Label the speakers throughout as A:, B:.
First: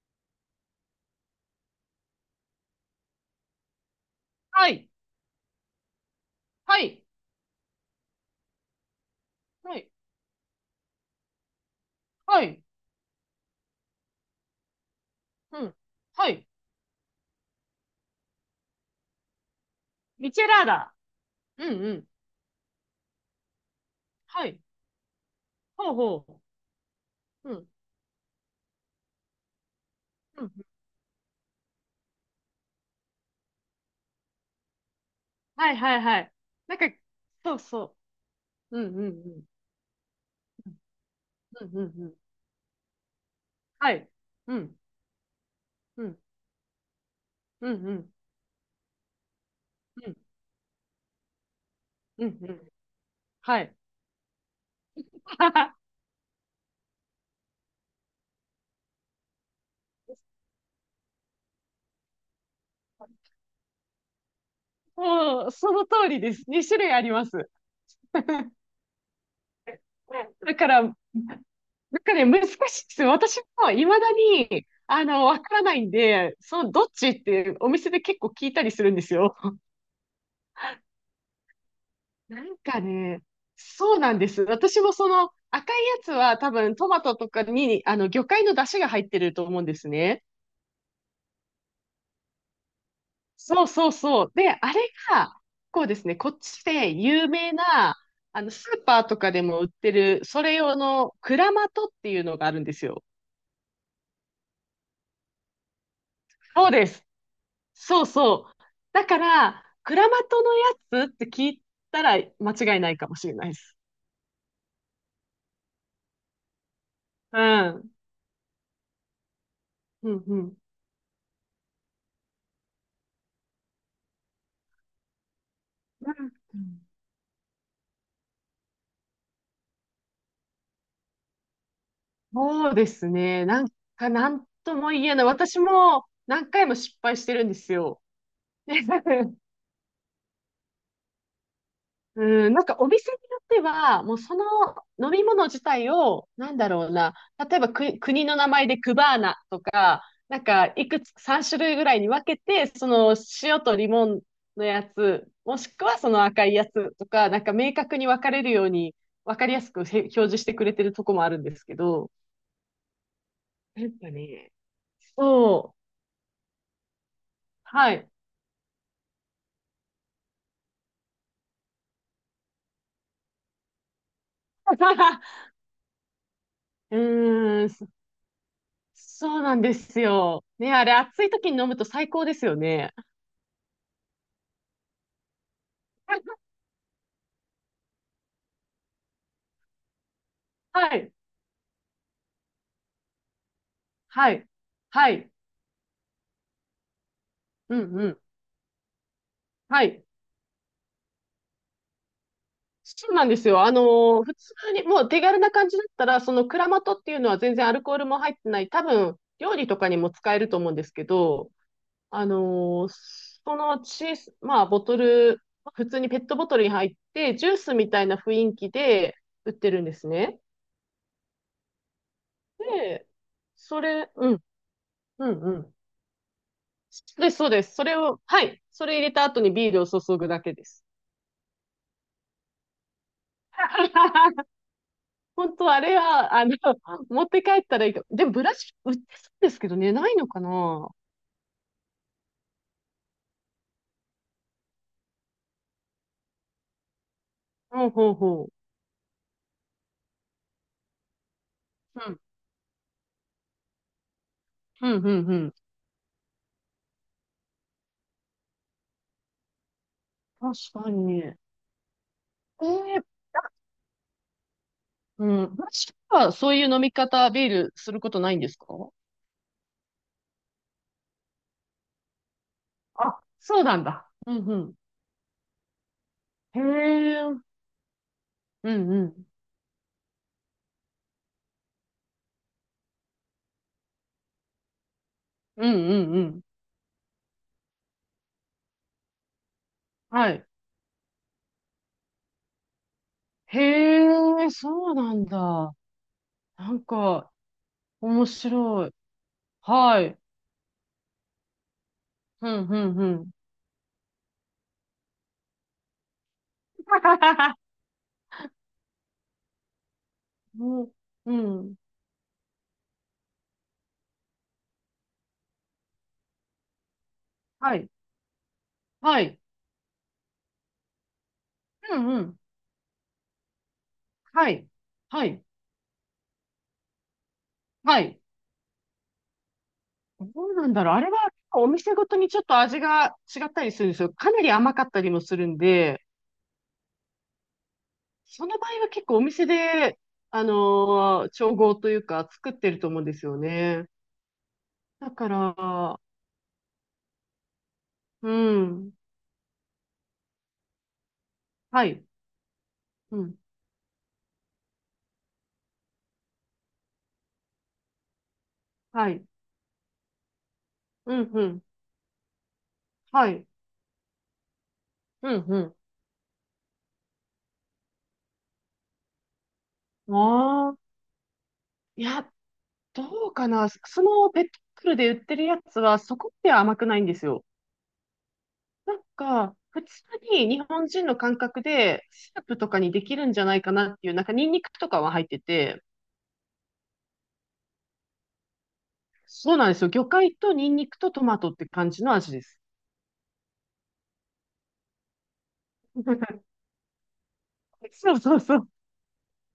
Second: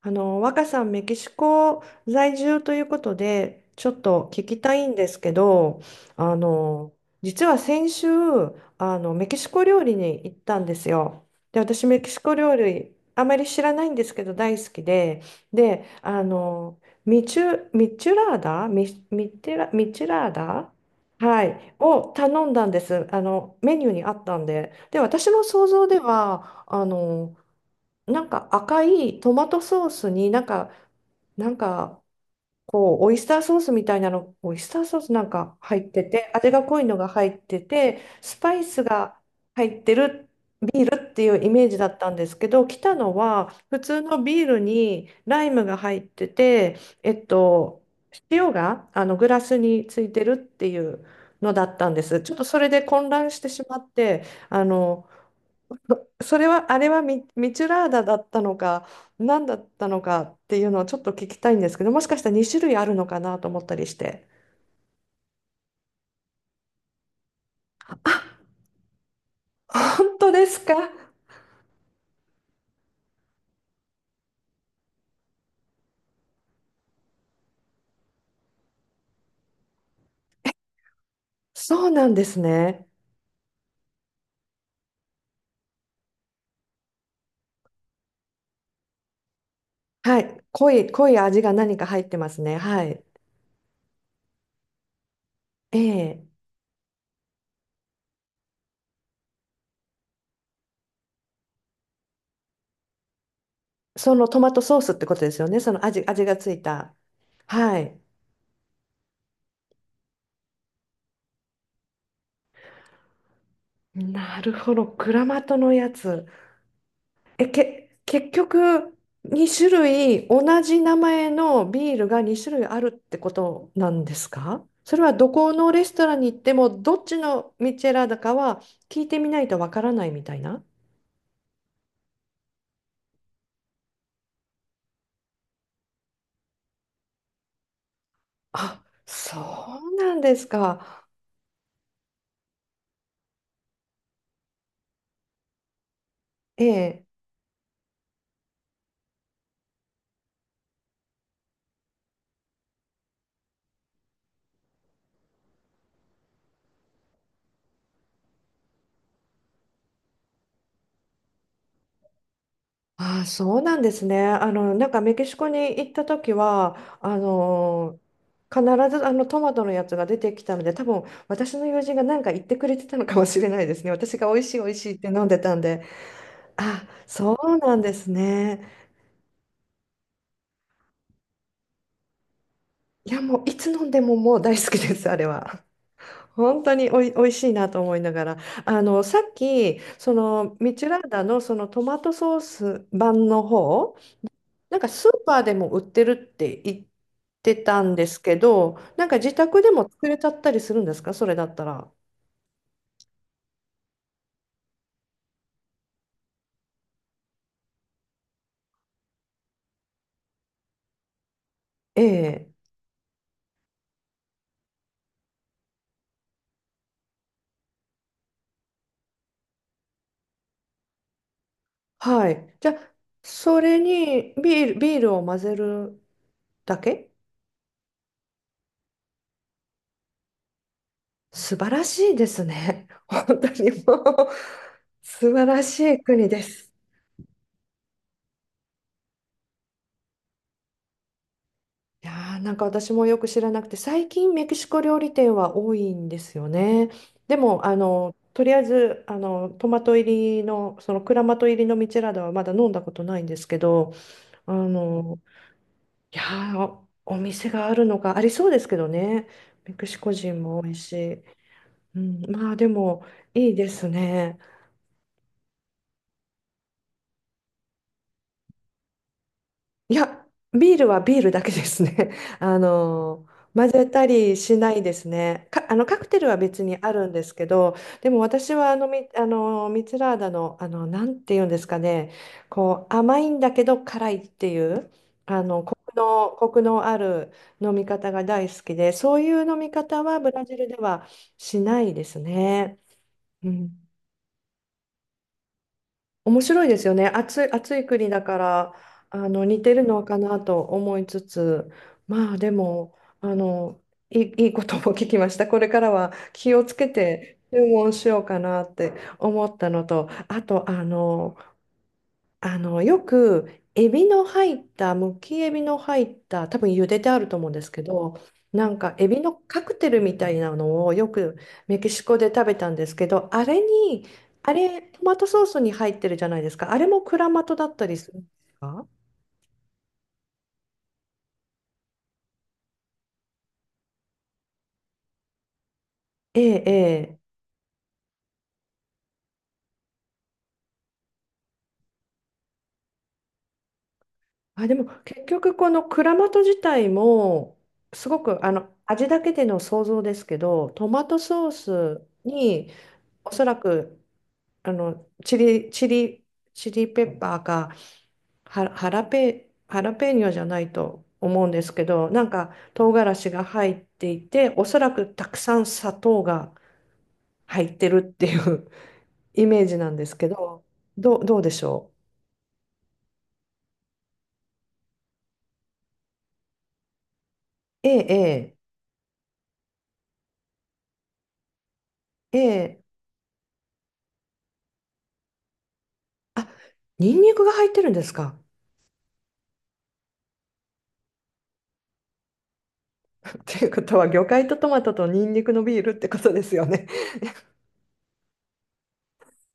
A: 若さん、メキシコ在住ということで、ちょっと聞き
B: は
A: たい
B: い。
A: んですけど、あ
B: は
A: の、
B: い。
A: 実は先週、メキシコ
B: は
A: 料
B: い。
A: 理に行ったんですよ。で、私、メキシコ
B: は
A: 料
B: い。
A: 理、あまり知らないんですけど、大好きで、
B: うん。
A: で、
B: はい。
A: ミチュラ
B: ミ
A: ー
B: チェラー
A: ダ、
B: ダ。
A: は
B: う
A: い、
B: んうん。
A: を頼んだんです。あの、メニューにあったん
B: はい。
A: で。で、私の想像
B: ほう
A: で
B: ほう。
A: は、
B: うん。
A: なんか赤いトマトソースにな
B: う
A: ん
B: ん。
A: か、なんかこうオイスターソースみたいなの、オイスターソースなんか
B: はい
A: 入っ
B: はい
A: て
B: は
A: て、
B: い。
A: 味が
B: なん
A: 濃い
B: か、
A: のが入っ
B: そう
A: て
B: そ
A: て、スパイ
B: う。う
A: ス
B: んうんう
A: が
B: ん。
A: 入ってるビールっていうイ
B: う
A: メー
B: ん
A: ジ
B: う
A: だっ
B: んう
A: た
B: ん。
A: んですけど、来たのは普
B: は
A: 通
B: い。
A: のビー
B: う
A: ル
B: ん。
A: にライムが入
B: う
A: っ
B: ん。
A: てて、えっ
B: うん
A: と、
B: うん。
A: 塩があのグラスにつ
B: う
A: い
B: ん。
A: てるっていうのだったんです。
B: うん
A: ちょっと
B: う
A: そ
B: ん。
A: れで混乱してし
B: はい。
A: まって、あの、それは、ミチュラーダだったのか、何だったのかっていうのをちょっと聞きたいんですけど、もしかしたら2種類あるのかなと思ったりして。
B: もう、その通りです。2種類あります。
A: 本当で
B: だ
A: す
B: か
A: か？
B: ら、なんかね、難しいです。私も未だに、わからないんで、どっちってお店で結構聞いたりするんですよ。
A: そうなんです
B: なんか
A: ね。
B: ね、そうなんです。私もその赤いやつは多分トマトとかに魚介の出汁が入ってると思うんです
A: は
B: ね。
A: い。濃い味が何か入ってますね。はい。
B: そうそうそう。で、あれが、
A: え
B: こうですね、
A: え。
B: こっちで有名な、スーパーとかでも売ってる、それ用のクラマトっていうのがあるんですよ。
A: そのトマトソースってことですよね。味がつい
B: そうで
A: た。
B: す。
A: はい。
B: そうそう。だから、クラマトのやつって聞いたら間違いないかもしれないです。
A: なるほど。クラマトのやつ。
B: うん。
A: 結局、2種
B: うん
A: 類、
B: うん。
A: 同じ名前のビールが2種類あるってことなんですか？それはどこのレスト
B: う
A: ランに行っても、
B: ん。
A: どっちのミチェラだかは聞いてみないとわからないみたいな。
B: そうですね。なんか、なんとも言えない。私も何回も失敗してるんですよ。で
A: あ、そうなんですか。
B: うん、なんかお店によっては、もうその飲み物自体を、なん
A: え
B: だろう
A: え。
B: な、例えば国の名前でクバーナとか、なんかいくつ、3種類ぐらいに分けて、その塩とリモンのやつ、もしくはその赤いやつとか、なんか明確に分かれるように、分かりやすくへ表示してくれてるとこもあるんですけど、
A: あ、そうなん
B: な
A: で
B: ん
A: す
B: か
A: ね。あ
B: ね、
A: の、なんかメキシコに
B: そう、
A: 行った時は、あ
B: は
A: の、
B: い。
A: 必ずあのトマトのやつが出てきたので、多分私の友人が何か言ってくれてたのかもしれないですね。私が美味しい美味しいって飲んで たんで。あ、
B: う
A: そう
B: ーん、
A: なん
B: そ
A: ですね。
B: そうなんですよ。ね、あれ、暑い時に飲むと最高ですよね。
A: いや、もういつ飲んでももう大好きです、あれは。本当におい、おいしいなと思いながら。あの、さっき、その、ミチュ
B: は
A: ラー
B: い、
A: ダのそのトマトソース版の方、
B: はい、
A: なんかスー
B: はい、
A: パーでも売ってるって言って
B: う
A: たん
B: ん、
A: で
B: うん、
A: すけど、なんか自宅で
B: は
A: も
B: い。
A: 作れちゃったりするんですか？それだったら。
B: そうなんですよ。普通に、もう手軽な感じだったら、そのクラマトっていうのは全然アルコールも入ってない、多分、料理とかにも使えると思うんですけど、
A: え
B: あ
A: え。
B: のーその小さ、まあ、ボトル、普通にペットボトルに入って、ジュースみたいな雰囲気で売ってるんですね。
A: はい。じゃあ、
B: で、
A: それ
B: それ、う
A: に
B: ん。
A: ビールを
B: う
A: 混
B: ん
A: ぜ
B: うん。
A: るだ
B: そ
A: け。
B: うです、そうです。それを、はい。それ入れた後にビールを注ぐだけです。
A: 素晴らしいですね。本当にもう 素晴
B: 本
A: ら
B: 当あ
A: し
B: れ
A: い国
B: は、
A: です。
B: 持って帰ったらいいか。でも、ブラシ売ってそうですけどね、ないのかな。ほ
A: いやーなんか私もよく知らなくて、最近メキシコ料理店は多いんですよね。でも、あ
B: うほ
A: の、
B: うほ
A: と
B: う。
A: りあえず、あの、トマト入りの、そのクラマト入りのミチ
B: う
A: ェラー
B: ん、
A: ダはまだ飲んだことないんですけど、あ
B: うん、う
A: の、
B: ん、うん。
A: いやーお店があるのがありそうですけどね。メキシコ人も多い
B: 確かに。
A: し。うん、まあで
B: ー、
A: も、いいですね。
B: うん。ブラシはそういう飲み方、ビールすることないんですか？
A: いや、ビールはビールだけですね。あ
B: あ、
A: の、
B: そう
A: 混
B: なん
A: ぜた
B: だ。う
A: り
B: ん、う
A: しな
B: ん。
A: いですね。か、あの、カクテルは
B: へ
A: 別にあるん
B: え。
A: です
B: うん、
A: けど、でも私は
B: う
A: あの、
B: ん。
A: ミツラーダの、あの、なんていうんですかね、こう、甘いんだけど辛いっていう、あの、
B: うん、うん、うん。
A: コクのある飲み方が大好きで、そういう飲み方はブ
B: は
A: ラ
B: い。
A: ジルではしないですね。う
B: へ
A: ん。
B: え、そうなんだ。
A: 面白い
B: な
A: で
B: ん
A: すよね。
B: か、
A: 暑い国だ
B: 面
A: から、
B: 白い。
A: あの、似てる
B: は
A: のか
B: い。
A: なと思いつつ、まあ
B: う
A: で
B: ん、う
A: も、
B: ん、うん。
A: あの、いいことも聞きました。これからは気をつけて 注文しようかなって思ったのと、あと、
B: う
A: あ
B: ん、
A: の、
B: うん。
A: あの、よく、エビの入った、むきエビの入った、多分茹でてあると思うんです
B: は
A: け
B: い。
A: ど、なんか、エビ
B: は
A: の
B: い。
A: カクテルみたいなのをよくメキ
B: う
A: シ
B: ん、
A: コ
B: う
A: で
B: ん。
A: 食べたんですけど、あれに、
B: は
A: あ
B: い。
A: れ、トマ
B: は
A: トソ
B: い。
A: ースに入ってるじゃないですか。あれもクラマトだったり
B: は
A: する
B: い。
A: んですか？
B: どうなんだろう。あれは、お店ごとにちょっと味が違ったりするんですよ。かなり甘かったりもするんで、
A: ええ、ええ。
B: その場合は結構お店で、調合というか作ってると思うんですよね。
A: あ、でも、
B: だ
A: 結
B: か
A: 局、この
B: ら、
A: クラマト自体も、すご
B: う
A: く、あの、
B: ん。
A: 味だけでの想像ですけど、トマトソー
B: はい。
A: スに、
B: う
A: お
B: ん。
A: そらくあの、チリペッパーか、
B: はい。
A: ハラペーニョじゃないと
B: うん、
A: 思
B: う
A: うんで
B: ん。
A: すけど、なんか唐辛
B: は
A: 子が
B: い。
A: 入っていて、おそらくた
B: う
A: く
B: ん、
A: さん
B: う
A: 砂糖が入ってるっていう イメージなんで
B: ん。
A: すけど、
B: ああ。
A: どうでしょ
B: いや、どうかな。そのペットボトルで売ってるやつはそこまでは甘くないんですよ。
A: う？ええ、
B: なんか、普通に日本人の感覚でス
A: ええ、
B: ー
A: え
B: プとか
A: え、
B: にできるんじゃないかなっていう、なんかニンニクとかは入ってて、
A: あ、ニンニクが入ってるんですか？
B: そうなんですよ。魚介とニンニクとトマトって感じの味です。
A: っていうことは、魚介とトマトとニンニクのビールってことです よね。
B: そうそうそう。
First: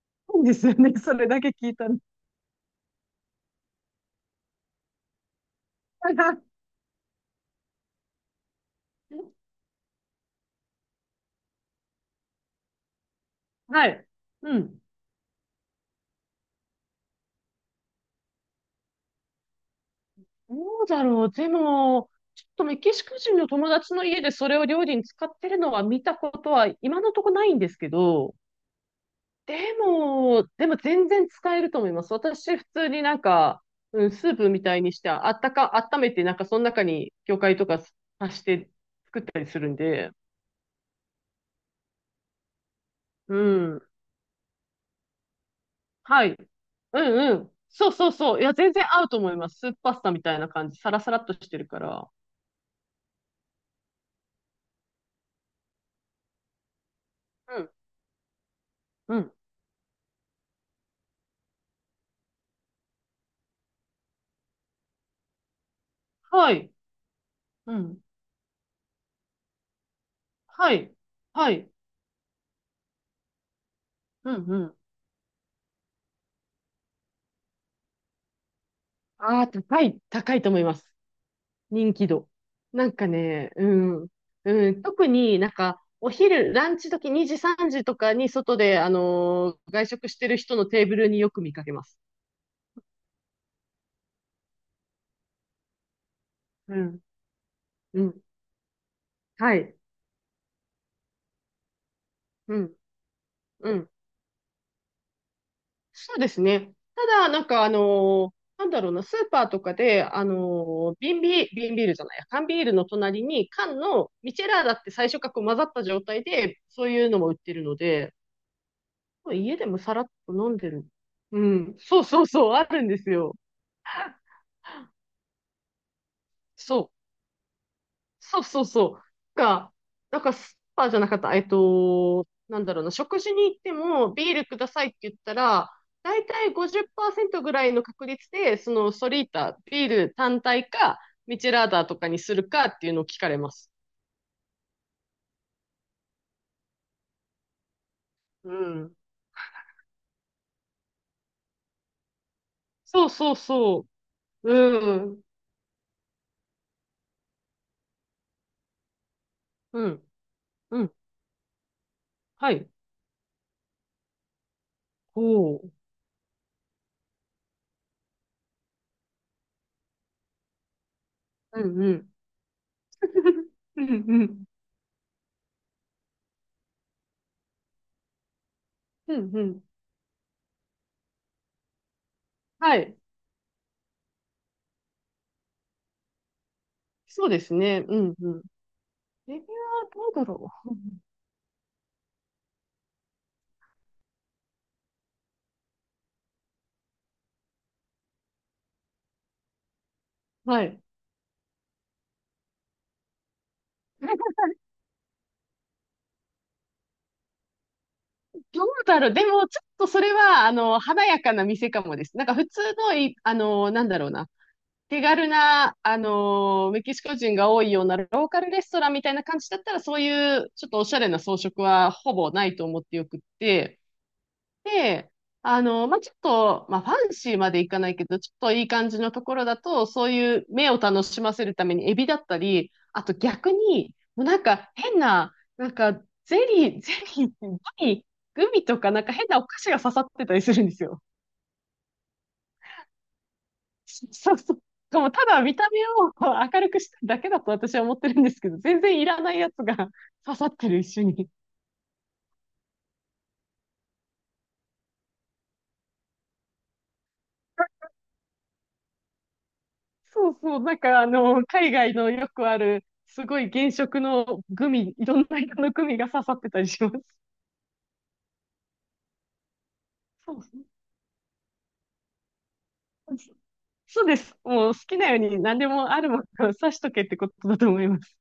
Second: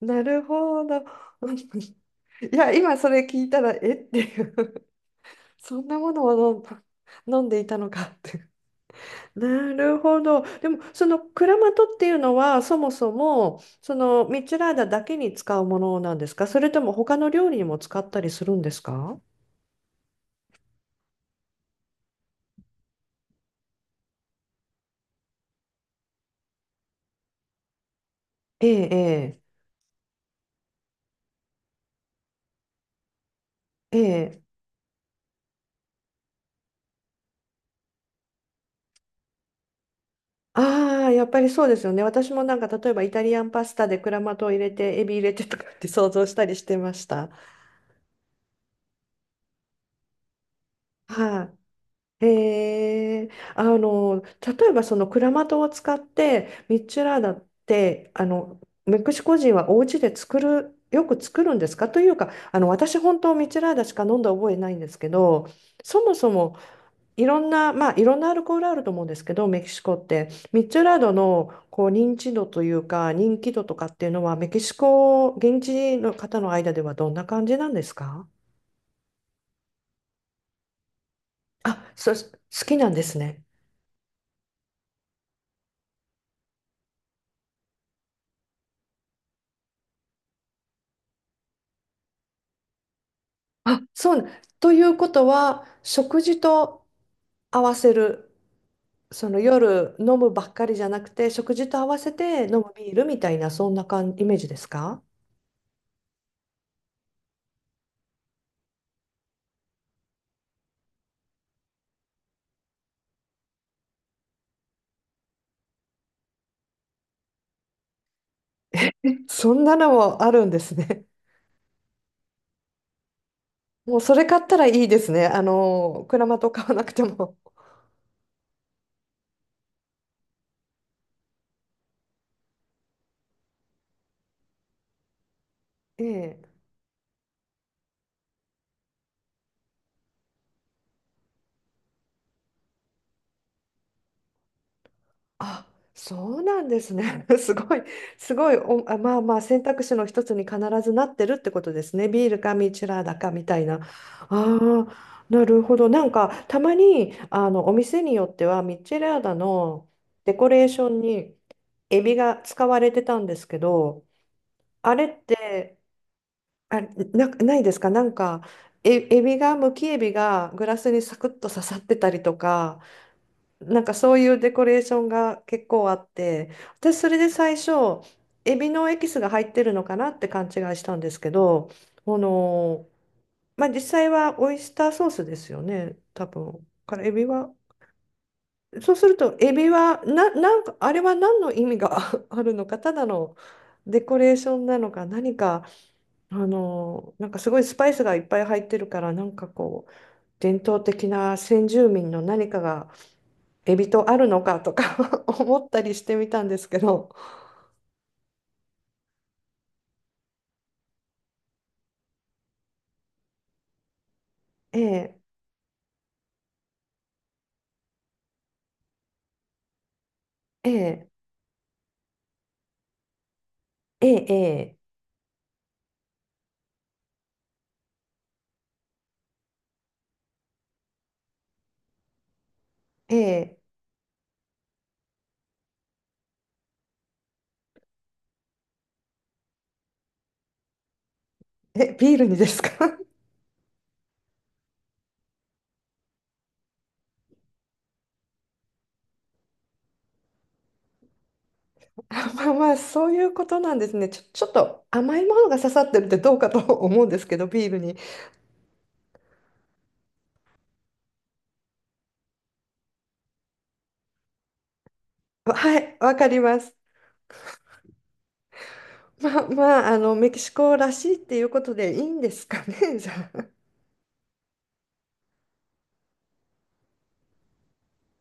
A: な
B: そ
A: る
B: うですよ
A: ほ
B: ね。
A: ど。
B: それだけ聞 いたの。
A: いや、今それ聞いたら、えっていう、そんなものを 飲んでいたのかって。なるほど。でも、そのクラマトっていうのは、そもそも、
B: は
A: そ
B: い。
A: のミッチェ
B: う
A: ラー
B: ん。
A: ダだけに使うものなんですか？それとも他の料理にも使ったりするんですか？
B: どうだろう。でも、ちょっとメキシコ人の友達の家でそれを料理に使ってるのは見たことは今のところないんですけど、
A: ええ、
B: でも全然使えると思います。私、普通になんか、
A: ええ、
B: うん、スー
A: ええ。
B: プみたいにして、あったか、温めて、なんかその中に魚介とか足して作ったりするんで、
A: ああ、やっぱりそうですよね。私もなんか、例えばイタリ
B: う
A: アンパス
B: ん。
A: タでクラマトを入れて、エビ入れてとかって想
B: は
A: 像し
B: い。
A: たりしてま
B: う
A: した。
B: んうん。そうそうそう。いや、全然合うと思います。スープパスタみたいな感じ。サラサラっとし
A: は
B: てるから。
A: い、へえ、あの、例えばそのクラマトを使ってミッチュラーダっ
B: うん。
A: て、あのメキ
B: う
A: シ
B: ん。
A: コ人はお家で作る、よく作るんですか？というか、あの私本当ミッチュラーダしか飲んだ覚えないんですけど、そもそ
B: は
A: も
B: い。
A: いろんな、
B: う
A: まあ
B: ん。
A: いろんなアルコールあると思うんですけど、メキシコってミッ
B: は
A: チュ
B: い。
A: ラーダ
B: は
A: の
B: い。
A: こう認知度というか人気度とかっていうの
B: うん
A: は、メ
B: う
A: キ
B: ん。
A: シコ現地の方の間ではどんな感じなんですか？
B: ああ、高い、高いと思います。
A: あ、
B: 人気
A: そ、好
B: 度。
A: き
B: な
A: な
B: ん
A: んで
B: か
A: すね。
B: ね、うん。うん、特になんか、お昼、ランチ時2時、3時とかに外で、外食してる人のテーブルによく見かけます。
A: あ、そうな。ということは、食事
B: う
A: と
B: ん。
A: 合わせ
B: うん。
A: る、その
B: はい。
A: 夜飲むばっかりじゃなくて、食事と合わせて
B: う
A: 飲む
B: ん。
A: ビールみたいな、そん
B: う
A: な
B: ん。
A: 感イメージですか？
B: そうですね。ただ、なんかなんだろうな、スーパーとかで、瓶ビール、瓶ビールじゃないや、缶ビールの隣に缶のミチェラーだって最初からこう混ざった状態で、そういうのも売ってるので、
A: そ
B: 家
A: ん
B: で
A: な
B: も
A: の
B: さらっ
A: もあ
B: と
A: るん
B: 飲ん
A: で
B: で
A: す
B: る。
A: ね。
B: うん、そうそうそう、あるんですよ。
A: もうそれ買ったらいいですね。あの、クラマト買わ
B: そ
A: な
B: う。
A: くても。
B: そうそうそう。が、なんかスーパーじゃなかった。なんだろうな。食事に行ってもビールくださいって言ったら、だい
A: え
B: たい
A: え。
B: 50%ぐらいの確率で、そのソリータ、ビール単体か、ミチェラーダとかにするかっていうのを聞かれます。
A: あ、そうなんですね。すごい、す
B: う
A: ごいお、
B: ん。
A: あ、まあまあ選択肢の一つに必ずなってるってことですね。ビールかミチラー
B: そう
A: ダか
B: そう
A: みたいな。
B: そ
A: あ
B: う。うん。
A: あ、なるほど。なんかたまにあのお店によってはミチラーダ
B: う
A: の
B: ん。
A: デコレーシ
B: う
A: ョ
B: ん。
A: ンにエビが
B: は
A: 使
B: い。
A: われてたんですけど、あれっ
B: ほう。
A: て、あ、ないですか？なんか、え、エビが、むきエビがグラスにサクッと
B: う
A: 刺さ
B: ん
A: っ
B: う
A: てた
B: ん。
A: りとか。な
B: う
A: ん
B: ん
A: かそう
B: う
A: いう
B: ん。
A: デコレーションが結構あって、私それで最初、エビのエキ
B: う
A: スが
B: んう
A: 入って
B: ん。
A: るのかなって勘違いしたんですけど、こ
B: は
A: の、
B: い。
A: まあ実際はオイスターソースですよね、多分。からエビ
B: そうで
A: は、
B: すね。うんうん。
A: そうすると
B: レビュー
A: エビ
B: は
A: は、
B: どうだろ
A: あれは何の意味が あるのか、ただのデコレーションなのか、何か、あの、なんかすごいスパイスがいっぱい入ってるから、なんかこう、
B: う。
A: 伝
B: は
A: 統
B: い。
A: 的な先住民の何かが、エビとあるのかと か 思ったりしてみたんですけど、
B: どうだろう。でも、ちょっとそれは、華やかな店かもです。なんか普通のい、あの、なんだろうな。
A: え
B: 手
A: え、
B: 軽な、メキシコ人が多いようなローカルレストランみたいな感じだったら、そういう、ちょっ
A: え
B: とおしゃ
A: え、
B: れな装飾はほぼないと思ってよくって、
A: ええ、
B: で、まあ、ちょっと、まあ、ファンシーまでいかないけど、ちょっといい感じのところだと、そういう目を楽しませるためにエビだったり、あと
A: え
B: 逆
A: え、
B: に、もうなんか変な、なんかゼリー、グミとかなんか変なお菓子が刺さってたりするんですよ。
A: ええ、ビールにですか？
B: そうそう。でもただ見た目を明るくしただけだと私は思ってるんですけど、全然いらないやつが 刺さってる一緒に。
A: あまあまあ、そういうことなんですね。ちょっと甘いものが刺さってるってどうかと 思うんですけど、ビールに。
B: そうそう、なんか海外のよくある、すごい原色のグミ、いろんな色の
A: は
B: グ
A: い、
B: ミが
A: わ
B: 刺
A: か
B: さ
A: り
B: って
A: ま
B: たり
A: す。
B: します。
A: まあまあ、あの、メ
B: そ
A: キ
B: うそ
A: シコらしいっていうことでいいんですかね、じ
B: う
A: ゃあ。
B: そうです。もう好きなように何でもあるものを刺しとけってことだと思います。